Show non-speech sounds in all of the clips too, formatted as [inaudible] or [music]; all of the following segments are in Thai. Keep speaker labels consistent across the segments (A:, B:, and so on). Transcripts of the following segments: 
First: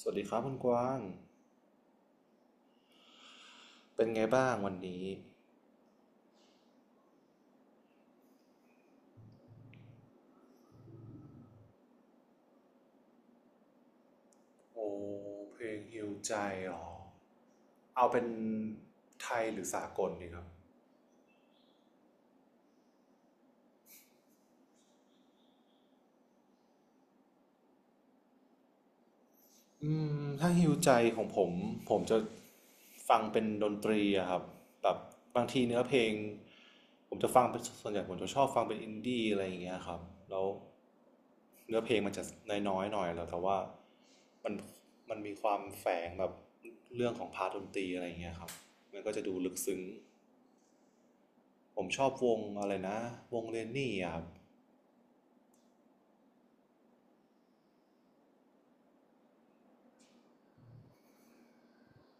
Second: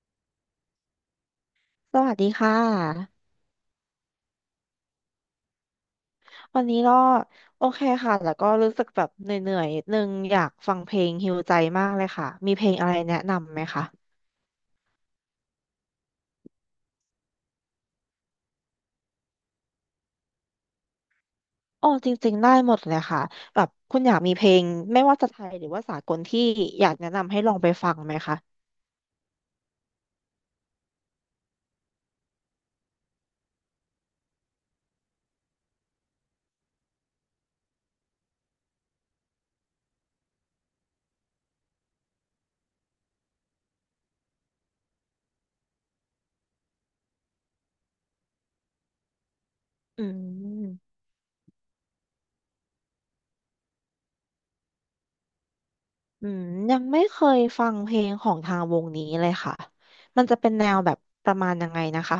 A: สวัสดีครับคุณกว้าง
B: สวัสดีค่ะ
A: เป็นไงบ้างวันนี้
B: วันนี้ก็โอเคค่ะแล้วก็รู้สึกแบบเหนื่อยๆนิดนึงอยากฟังเพลงฮีลใจมากเลยค่ะมีเพลงอะไรแนะนำไหมคะ
A: โอ้เพลงฮิวใจเหรอ เอาเป็นไทยหรือสากลดีครับ
B: อ๋อจริงๆได้หมดเลยค่ะแบบคุณอยากมีเพลงไม่ว่าจะไทยหรือว่าสากลที่อยากแนะนำให้ลองไปฟังไหมคะ
A: อืถ้าฮิวใจของผมผมจะฟังเป็นดนตรีอะครับแบบบางทีเนื้อเพลงผมจะฟังเป็นส่วนใหญ่ผมจะชอบฟังเป็นอินดี้อะไรอย่างเงี้ยครับ แล้วเนื้อเพลงมันจะน้อยๆหน่อยแล้วแต่ว่ามันมันมีความแฝงแบบเรื่องของพาร์ทดนตรีอะไรอย่างเงี้ยครับมันก็จะดูลึกซึ้ง
B: อืม
A: ผมชอบวงอะไรนะวงเรนนี่อะครับ
B: อืมยังไม่เคยฟังเพลงของทางวงนี้เลยค่ะมันจะเป็นแนวแบบประมาณยังไงนะคะ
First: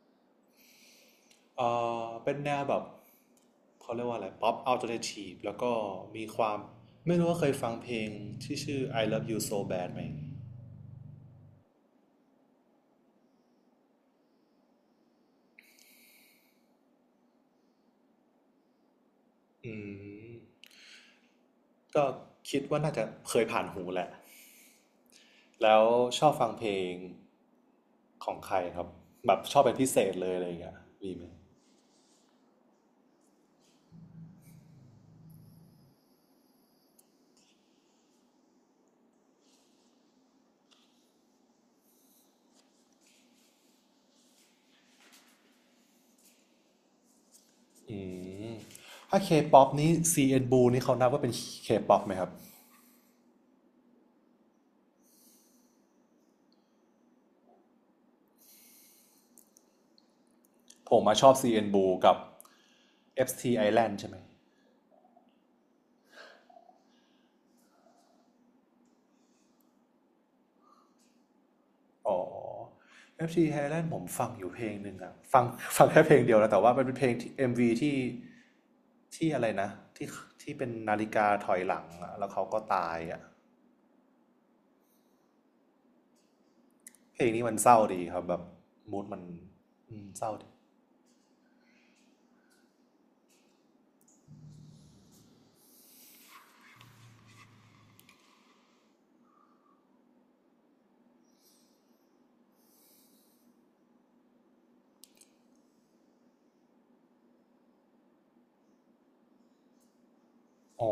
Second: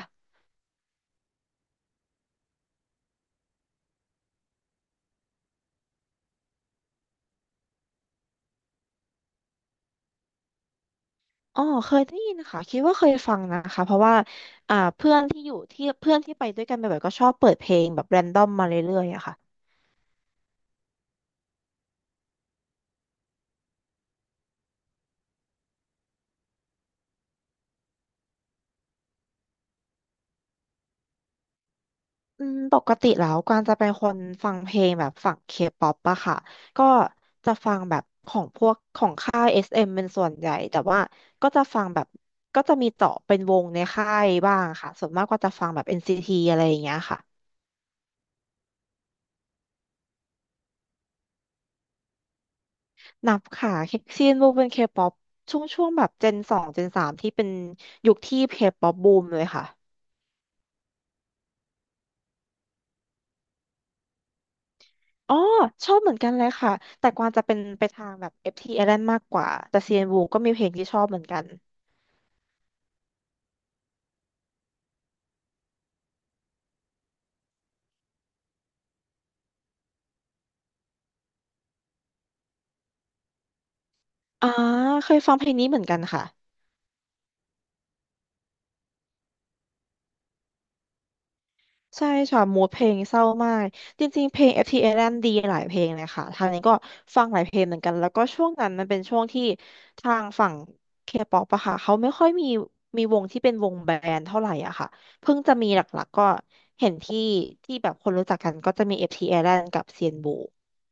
A: เอเป็นแนวแบบเขาเรียกว่าอะไรป๊อปอัลเทอร์เนทีฟแล้วก็มีความไม่รู้ว่าเคยฟังเพลงที่ชื่อ I Love You So Bad ไหม
B: อ๋อเคยได้ยินค่ะคิดว่าเคยฟังนะคะเพราะว่าเพื่อนที่ไปด้วยกันบ่อยๆก็ชอบเปิดเพลงแบบแรนดอมมาเรื่อยๆอะค่ะ
A: อืมก็คิดว่าน่าจะเคยผ่านหูแหละแล้วชอบฟังเพลงของใครครับแบบชอบเป็นพิเศษเลยอะไรอย่างเงี้ยมีไหม
B: ปกติแล้วกางจะเป็นคนฟังเพลงแบบฝั่งเคป๊อปอะค่ะก็จะฟังแบบของพวกของค่ายเอสเอ็มเป็นส่วนใหญ่แต่ว่าก็จะฟังแบบก็จะมีเจาะเป็นวงในค่ายบ้างค่ะส่วนมากก็จะฟังแบบเอ็นซีทีอะไรอย่างเงี้ยค่ะ
A: อืมถ้า K-pop นี้ CN Blue นี่เขานับว่าเป็น K-pop ไหมครับ
B: นับค่ะซีนบูมเป็นเคป๊อปช่วงแบบเจนสองเจนสามที่เป็นยุคที่เคป๊อปบูมเลยค่ะ
A: ผมมาชอบ CN Blue กับ FT Island ใช่ไหม
B: อ๋อชอบเหมือนกันเลยค่ะแต่กวางจะเป็นไปทางแบบ FT Island มากกว่าแต่ CN Blue ก็มีเพลงที่ชอบเหมือนกัน
A: อ๋อ FG Thailand ผมฟังอยู่เพลงหนึ่งอะฟัง [laughs] ฟังแค่เพลงเดียวนะแต่ว่ามันเป็นเพลงที่ MV ที่อะไรนะที่ที่เป็นนาฬิกาถอยหลังอะแล้วเขาก็ตายอะ
B: อ่าเคยฟังเพลงนี้เหมือนกันค่ะ
A: เพลงนี้มันเศร้าดีครับแบบมูดมันเศร้าดี
B: ใช่ค่ะมูดเพลงเศร้ามากจริงๆเพลง FT Island ดีหลายเพลงเลยค่ะทางนี้ก็ฟังหลายเพลงเหมือนกันแล้วก็ช่วงนั้นมันเป็นช่วงที่ทางฝั่ง K-pop อะค่ะเขาไม่ค่อยมีมีวงที่เป็นวงแบนด์เท่าไหร่อะค่ะเพิ่งจะมีหลักๆก็เห็นที่แบบคนรู้จักกันก็จะมี FT Island กับ CN b l u
A: อ๋อ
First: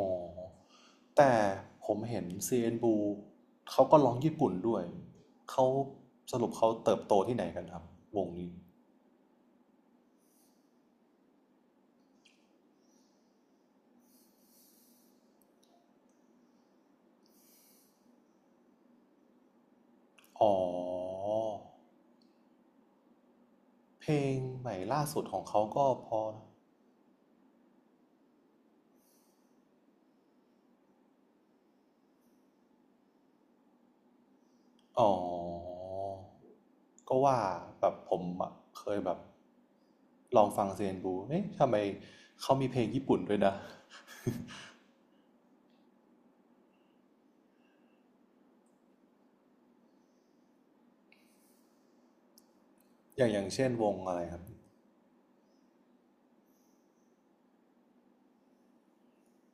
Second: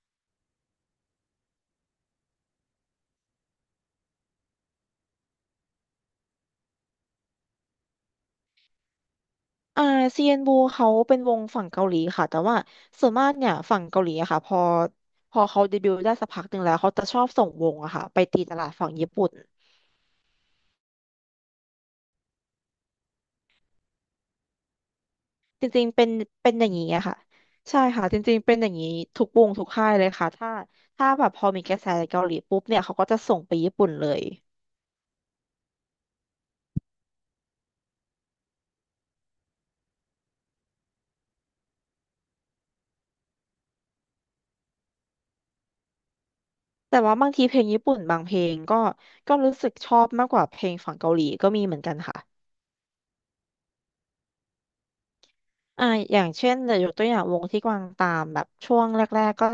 A: แต่ผมเห็น CN Blue เขาก็ร้องญี่ปุ่นด้วยเขาสรุปเขาเติบโตที่ไหนกันครับวงนี้
B: อ่าเซียนบูเขาเป็นวงฝั่งเกาหลีค่ะแต่ว่าส่วนมากเนี่ยฝั่งเกาหลีอะค่ะพอเขาเดบิวต์ได้สักพักหนึ่งแล้วเขาจะชอบส่งวงอะค่ะไปตีตลาดฝั่งญี่ปุ่น
A: อ๋อเพลงใหม่ล่าสุดของเขา
B: จริ
A: ก็
B: งๆเป็
A: พ
B: น
A: อนะ
B: เป็นอย่างนี้อะค่ะใช่ค่ะจริงๆเป็นอย่างนี้ทุกวงทุกค่ายเลยค่ะถ้าแบบพอมีกระแสเกาหลีปุ๊บเนี่ยเขาก็จะส่งไปญี่ปุ่นเลย
A: อ๋อ ก็ว่าแบบผมอะเคยแบบลองฟังเซนบูเอ๊ะทำไมเขามีเพลงญี่ปุ่นด้วยนะ
B: แต่ว่าบางทีเพลงญี่ปุ่นบางเพลงก็รู้สึกชอบมากกว่าเพลงฝั่งเกาหลีก็มีเหมือนกันค่ะ
A: อย่างเช่นวงอะไรครับ
B: อ่าอย่างเช่นเดี๋ยวยกตัวอย่างวงที่กวางตามแบบกๆก็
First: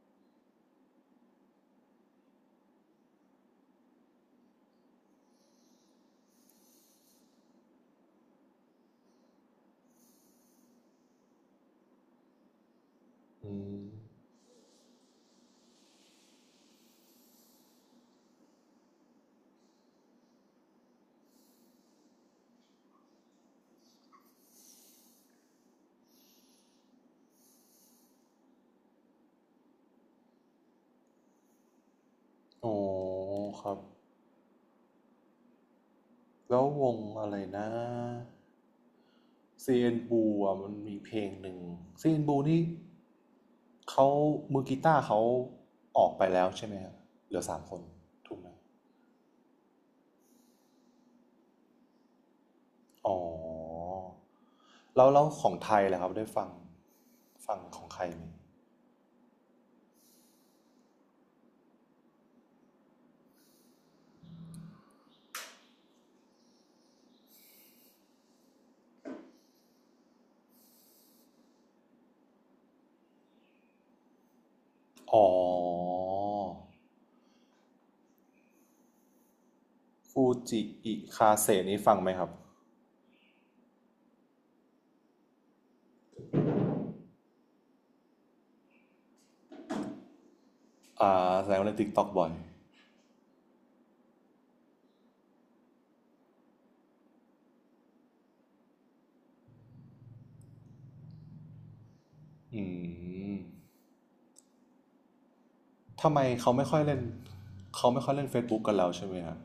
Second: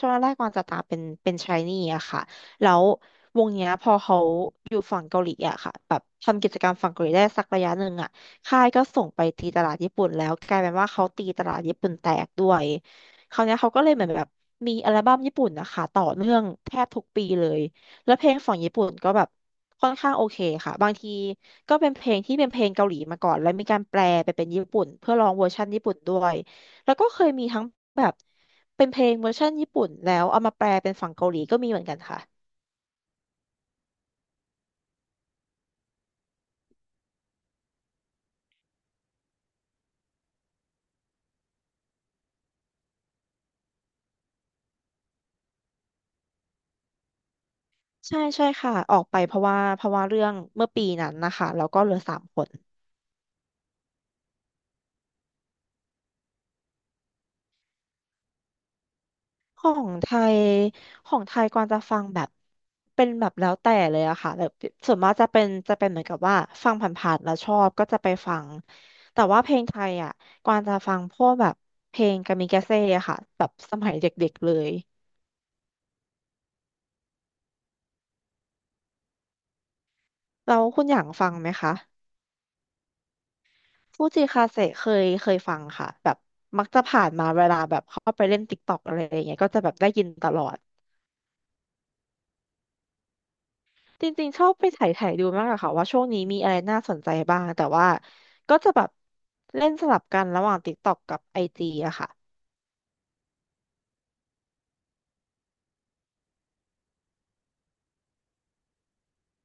B: ช่วงแรกๆกวางจะตามเป็นชายนี่อะค่ะแล้ววงเนี้ยพอเขาอยู่ฝั่งเกาหลีอะค่ะแบบทำกิจกรรมฝั่งเกาหลีได้สักระยะหนึ่งอะค่ายก็ส่งไปตีตลาดญี่ปุ่นแล้วกลายเป็นว่าเขาตีตลาดญี่ปุ่นแตกด้วยคราว
A: อื
B: เนี้ยเขา
A: ม
B: ก็เลยเหมือนแบบมีอัลบั้มญี่ปุ่นนะคะต่อเนื่องแทบทุกปีเลย แล้วเพลงของญี่ปุ่นก็แบบค่อนข้างโอเคค่ะบางทีก็เป็นเพลงที่เป็นเพลงเกาหลีมาก่อนแล้วมีการแปลไปเป็นญี่ปุ่นเพื่อลองเวอร์ชันญี่ปุ่นด้วยแล้วก็เคยมีทั้งแบบเป็นเพลงเวอร์ชันญี่ปุ่นแล้วเอามาแปลเป็นฝั่งเกาหลีก็มีเหมือนกันค่ะ
A: อ๋อครับ แล้ววงอะไรนะเซยนบูอ่ะมันมีเพลงหนึ่งเซยนบูนี่เขามือกีตาร์เขาออกไปแล้วใช่ไหมครับ เหลือ3 คน
B: ใช่
A: ถูก
B: ใช่
A: ไหม
B: ค่ะออกไปเพราะว่าเรื่องเมื่อปีนั้นนะคะแล้วก็เหลือสามคน
A: อ๋อแล้วของไทยแหล่ะครับได้ฟังฟังของใครไหม
B: ของไทยของไทยกวางจะฟังแบบเป็นแบบแล้วแต่เลยอะค่ะแบบส่วนมากจะเป็นเหมือนกับว่าฟังผ่านๆแล้วชอบก็จะไปฟังแต่ว่าเพลงไทยอะกวางจะฟังพวกแบบเพลงกามิกาเซ่อะค่ะแบบสมัยเด็กๆเลย
A: อ๋อฟู
B: แล้
A: จิ
B: วคุณอ
A: อิ
B: ย่างฟั
A: คา
B: ง
A: เซ
B: ไหมคะ
A: นี่ฟังไหมครับ
B: ฟูจิคาเซ่เคยฟังค่ะแบบมักจะผ่านมาเวลาแบบเข้าไปเล่นติ๊กต็อกอะไรอย่างเงี้ยก็จะแบบได้ยินตลอด
A: อ่าแสดงว่าเล่น TikTok บ่อย
B: จริงๆชอบไปไถ่ไถ่ดูมากอะค่ะว่าช่วงนี้มีอะไรน่าสนใจบ้างแต่ว่าก็จะแบบเล่นสลับกันระหว่าง TikTok กับ IG อจีอะค่ะ
A: อืม ทำไมเขาไม่ค่อยเล่นเขาไม่ค่อยเล่น Facebook กันแล้วใช่ไหมครับ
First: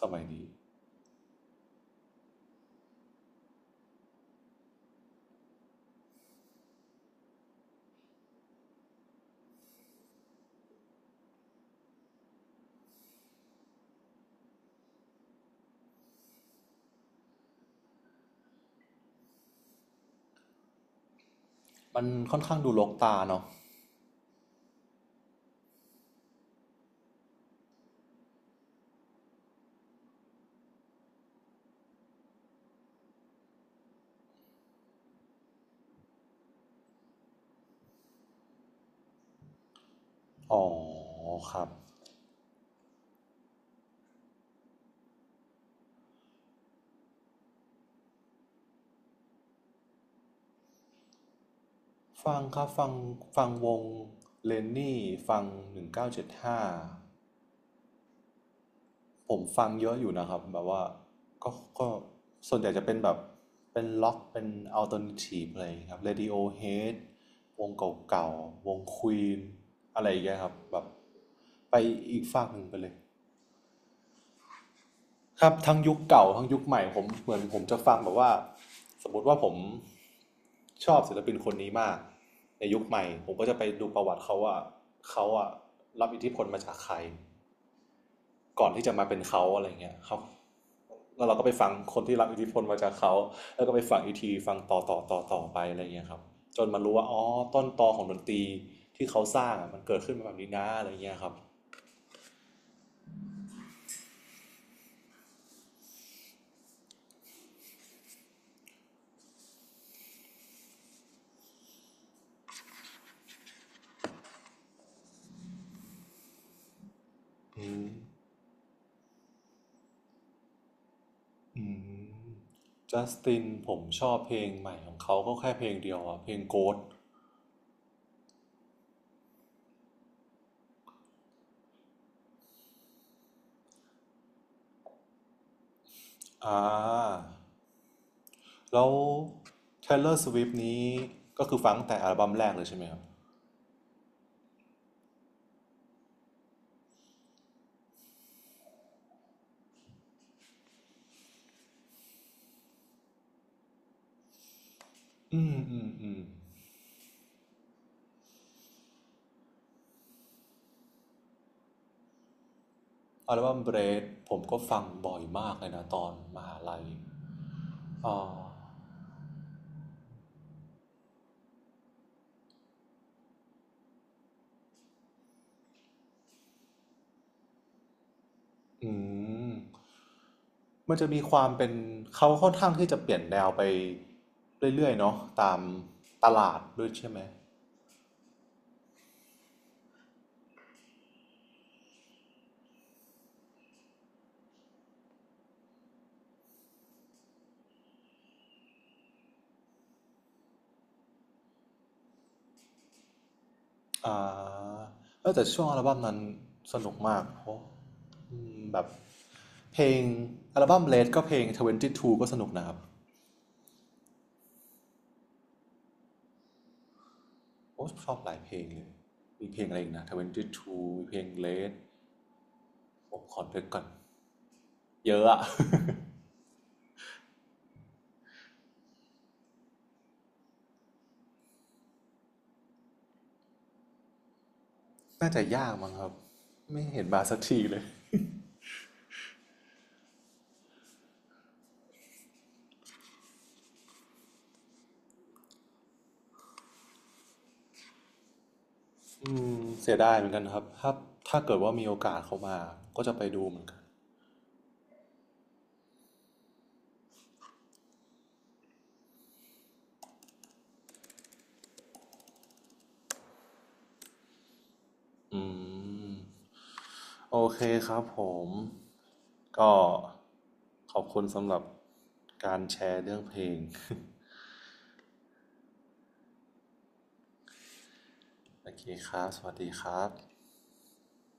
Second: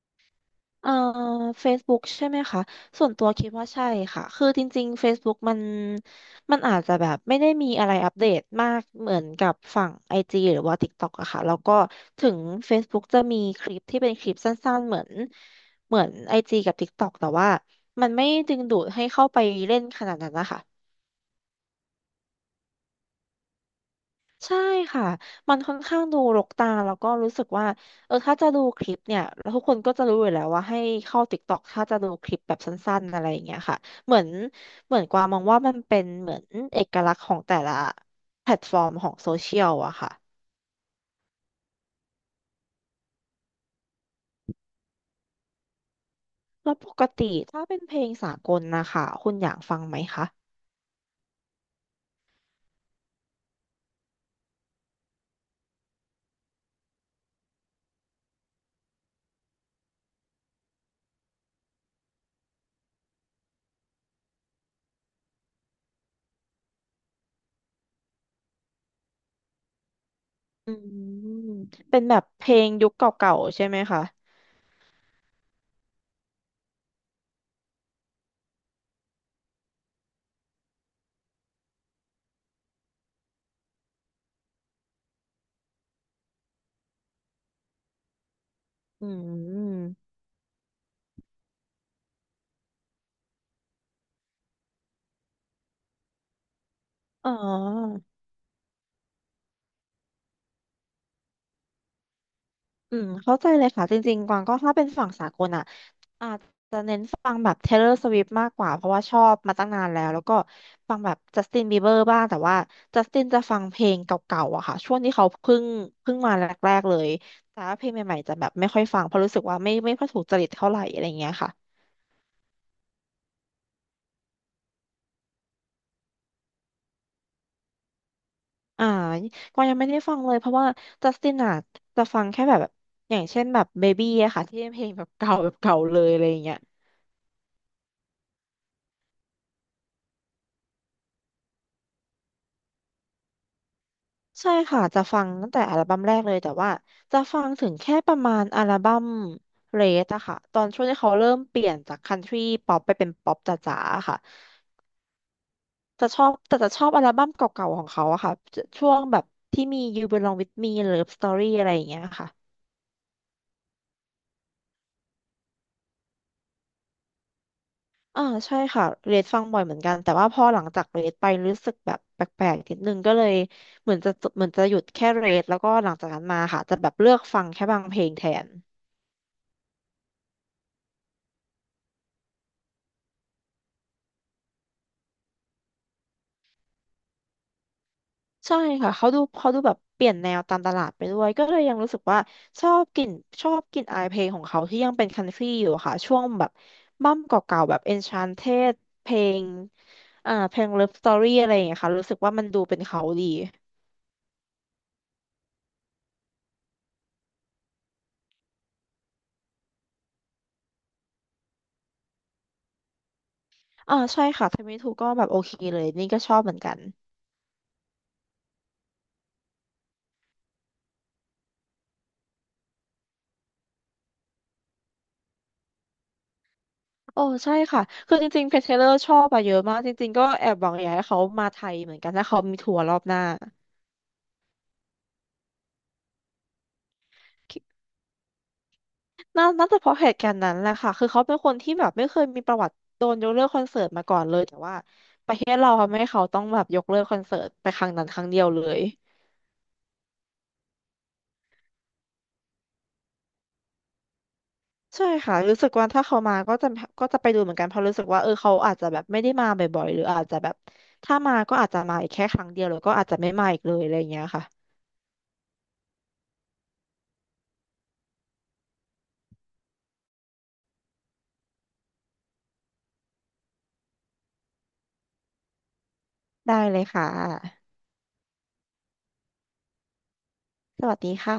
A: สมัยนี้
B: เอ่อ Facebook ใช่ไหมคะส่วนตัวคิดว่าใช่ค่ะคือจริงๆ Facebook มันอาจจะแบบไม่ได้มีอะไรอัปเดตมากเหมือนกับฝั่ง IG หรือว่า TikTok อะค่ะแล้วก็ถึง Facebook จะมีคลิปที่เป็นคลิปสั้นๆเหมือน IG กับ TikTok แต่ว่ามันไม่ดึงดูดให้เข้าไปเล่นขนาดนั้นนะคะ
A: มันค่อนข้างดูรกตาเนาะ
B: ใช่ค่ะ มันค่อนข้างดูรกตาแล้วก็รู้สึกว่า เออถ้าจะดูคลิปเนี่ยแล้วทุกคนก็จะรู้อยู่แล้วว่าให้เข้า TikTok ถ้าจะดูคลิปแบบสั้นๆอะไรอย่างเงี้ยค่ะเหมือนเหมือนกวางมองว่ามันเป็นเหมือนเอกลักษณ์ของแต่ละแพลตฟอร์มของโซเชียลอะค่ะ
A: อ๋อครับ
B: แล้วปกติถ้าเป็นเพลงสากลนะคะคุณอยากฟังไหมคะ
A: ฟังครับฟังฟังวงเลนนี่ฟัง1975 ผมฟังเยอะอยู่นะครับแบบว่าก็ก็ส่วนใหญ่จะเป็นแบบเป็นล็อกเป็นอัลเทอร์เนทีฟอะไรอย่างเงี้ยครับ Radiohead วงเก่าๆวงควีนอะไรอย่างเงี้ยครับ
B: อื
A: แบบ
B: ม
A: ไป
B: เป็นแบ
A: อี
B: บ
A: กฝา
B: เพ
A: ก
B: ล
A: หนึ่ง
B: ง
A: ไปเล
B: ยุค
A: ย
B: เก่าๆใช่ไหมคะ
A: ครับทั้งยุคเก่าทั้งยุคใหม่ผมเหมือนผมจะฟังแบบว่าสมมติว่าผมชอบศิลปินคนนี้มากในยุคใหม่ผมก็จะไปดูประวัติเขาว่าเขาอะรับอิทธิพลมาจากใคร ก่อนที่จะมา
B: อื
A: เป็นเขาอะไรเงี้ย
B: ม
A: เขาแล้วเราก็ไปฟังคนที่รับอิทธิพลมาจากเขาแล้วก็ไปฟังอีกทีฟังต่อต่อต่อต่อไปอะไรเงี้ยครับจนมารู้ว่าอ๋อ
B: อ๋
A: ต้นตอข
B: อ
A: องดนตรีที่เขาสร้างอะมันเกิดขึ้นมาแบบนี้นะอะไรเงี้ยครับ
B: อืมเข้าใจเลยค่ะจริงๆกวางก็ถ้าเป็นฝั่งสากลอ่ะ อาจจะเน้นฟังแบบ Taylor Swift มากกว่าเพราะว่าชอบมาตั้งนานแล้วแล้วก็ฟังแบบ Justin Bieber บ้างแต่ว่า Justin จะฟังเพลงเก่าๆอะค่ะช่วงที่เขาเพิ่งมาแรกๆเลยแต่
A: อื
B: ว่าเพล
A: ม
B: งใหม่ๆจะแบบไม่ค่อยฟังเพราะรู้สึกว่าไม่ค่อยถูกจริตเท่าไหร่อะไรเงี้ยค่ะ
A: อืมจัสตินผมชอบเพลงใหม่ของเขาก็แค่เพลงเดียวอะเพลง Ghost
B: อ่าก็ยังไม่ได้ฟังเลยเพราะว่า Justin อะจะฟังแค่แบบอย่างเช่นแบบ Baby อะค่ะที่เป็นเพลงแบบเก่าแบบเก่าเลยอะไรเงี้
A: อ่
B: ย
A: าแล้ว Taylor Swift นี้ก็คือฟังแต่อัลบั้มแรกเลยใช่ไหมครับ
B: ใช่ค่ะจะฟังตั้งแต่อัลบั้มแรกเลยแต่ว่าจะฟังถึงแค่ประมาณอัลบั้มเรสอะค่ะตอนช่วงที่เขาเริ่มเปลี่ยนจากคันทรีป๊อปไปเป็นป๊อปจ๋าๆอะค่ะ
A: อืมอืม
B: จะ
A: อื
B: ช
A: ม
B: อบแต่จะชอบอัลบั้มเก่าๆของเขาอะค่ะจะช่วงแบบที่มี You Belong With Me Love Story อะไรอย่างเงี้ยค่ะ
A: อัลบั้มเบรดผมก็ฟังบ่อยมากเลยนะตอนมหาลัยอ๋อ
B: อ่าใช่ค่ะเรดฟังบ่อยเหมือนกันแต่ว่าพอหลังจากเรดไปรู้สึกแบบแปลกๆนิดนึงก็เลยเหมือนจะเหมือนจะหยุดแค่เรดแล้วก็หลังจากนั้นมาค่ะจะแบบเลือกฟังแค่บางเพลงแทน
A: อืมมันจะมีความเป็นเขาค่อนข้างที่จะเปลี่ยนแนวไปเรื่อยๆเนาะตามตลาดด้วยใช่ไหม
B: ใช่ค่ะเขาดูแบบเปลี่ยนแนวตามตลาดไปด้วยก็เลยยังรู้สึกว่าชอบกลิ่นชอบกลิ่นอายเพลงของเขาที่ยังเป็นคันทรีอยู่อะค่ะช่วงแบบบั้มเก่าๆแบบ Enchanted เพลงอ่าเพลง Love Story อะไรอย่างเงี้ยค่ะรู้สึกว่ามันดูเป็นเขาดี
A: อ่าแต่ช่วงอัลบั้มนั้นสนุกมากเพราะแบบเพลงอัลบั้มเลดก็เพลง22ก็สนุกนะครับ
B: อ่าใช่ค่ะ t i m e t ูก็แบบโอเคเลยนี่ก็ชอบเหมือนกัน
A: โอ้ชอบหลายเพลงเลย มีเพลงอะไรอีกนะ22มีเพลงเลดผมขอเลืกก่อนเยอะอะ [laughs]
B: โอ้ใช่ค่ะคือจริงๆเพ t เทเลอร์ชอบอะเยอะมากจริงๆก็แอบหวังอยากให้เขามาไทยเหมือนกันถ้าเขามีทัวร์รอบหน้า
A: น่าจะยากมั้งครับไม่เห็นมาสักทีเลย
B: น่าจะเพราะเหตุการณ์นั้นแหละค่ะคือเขาเป็นคนที่แบบไม่เคยมีประวัติโดนยกเลิกคอนเสิร์ตมาก่อนเลยแต่ว่าประเทศเราทำให้เขาต้องแบบยกเลิกคอนเสิร์ตไปครั้งนั้นครั้งเดียวเลย
A: อืเสียดายเหมือนกันครับถ้าเกิดว่ามีโอกาสเขามาก็จะไปดูเหมือนกัน
B: ใช่ค่ะรู้สึกว่าถ้าเขามาก็จะไปดูเหมือนกันเพราะรู้สึกว่าเออเขาอาจจะแบบไม่ได้มาบ่อยๆหรืออาจจะแบบถ้ามาก็อาจจะมาอีกแค่ครั้งเดียวแล้วก็อาจจะไม่มาอีกเลยอะไรอย่างเงี้ยค่ะ
A: อืมโอเคครับผมก็ขอบคุณสำหรับการแชร์เรื่องเพลง
B: ได้เลยค่ะ
A: โอเคครับสวัสดีครับ
B: สวัสดีค่ะ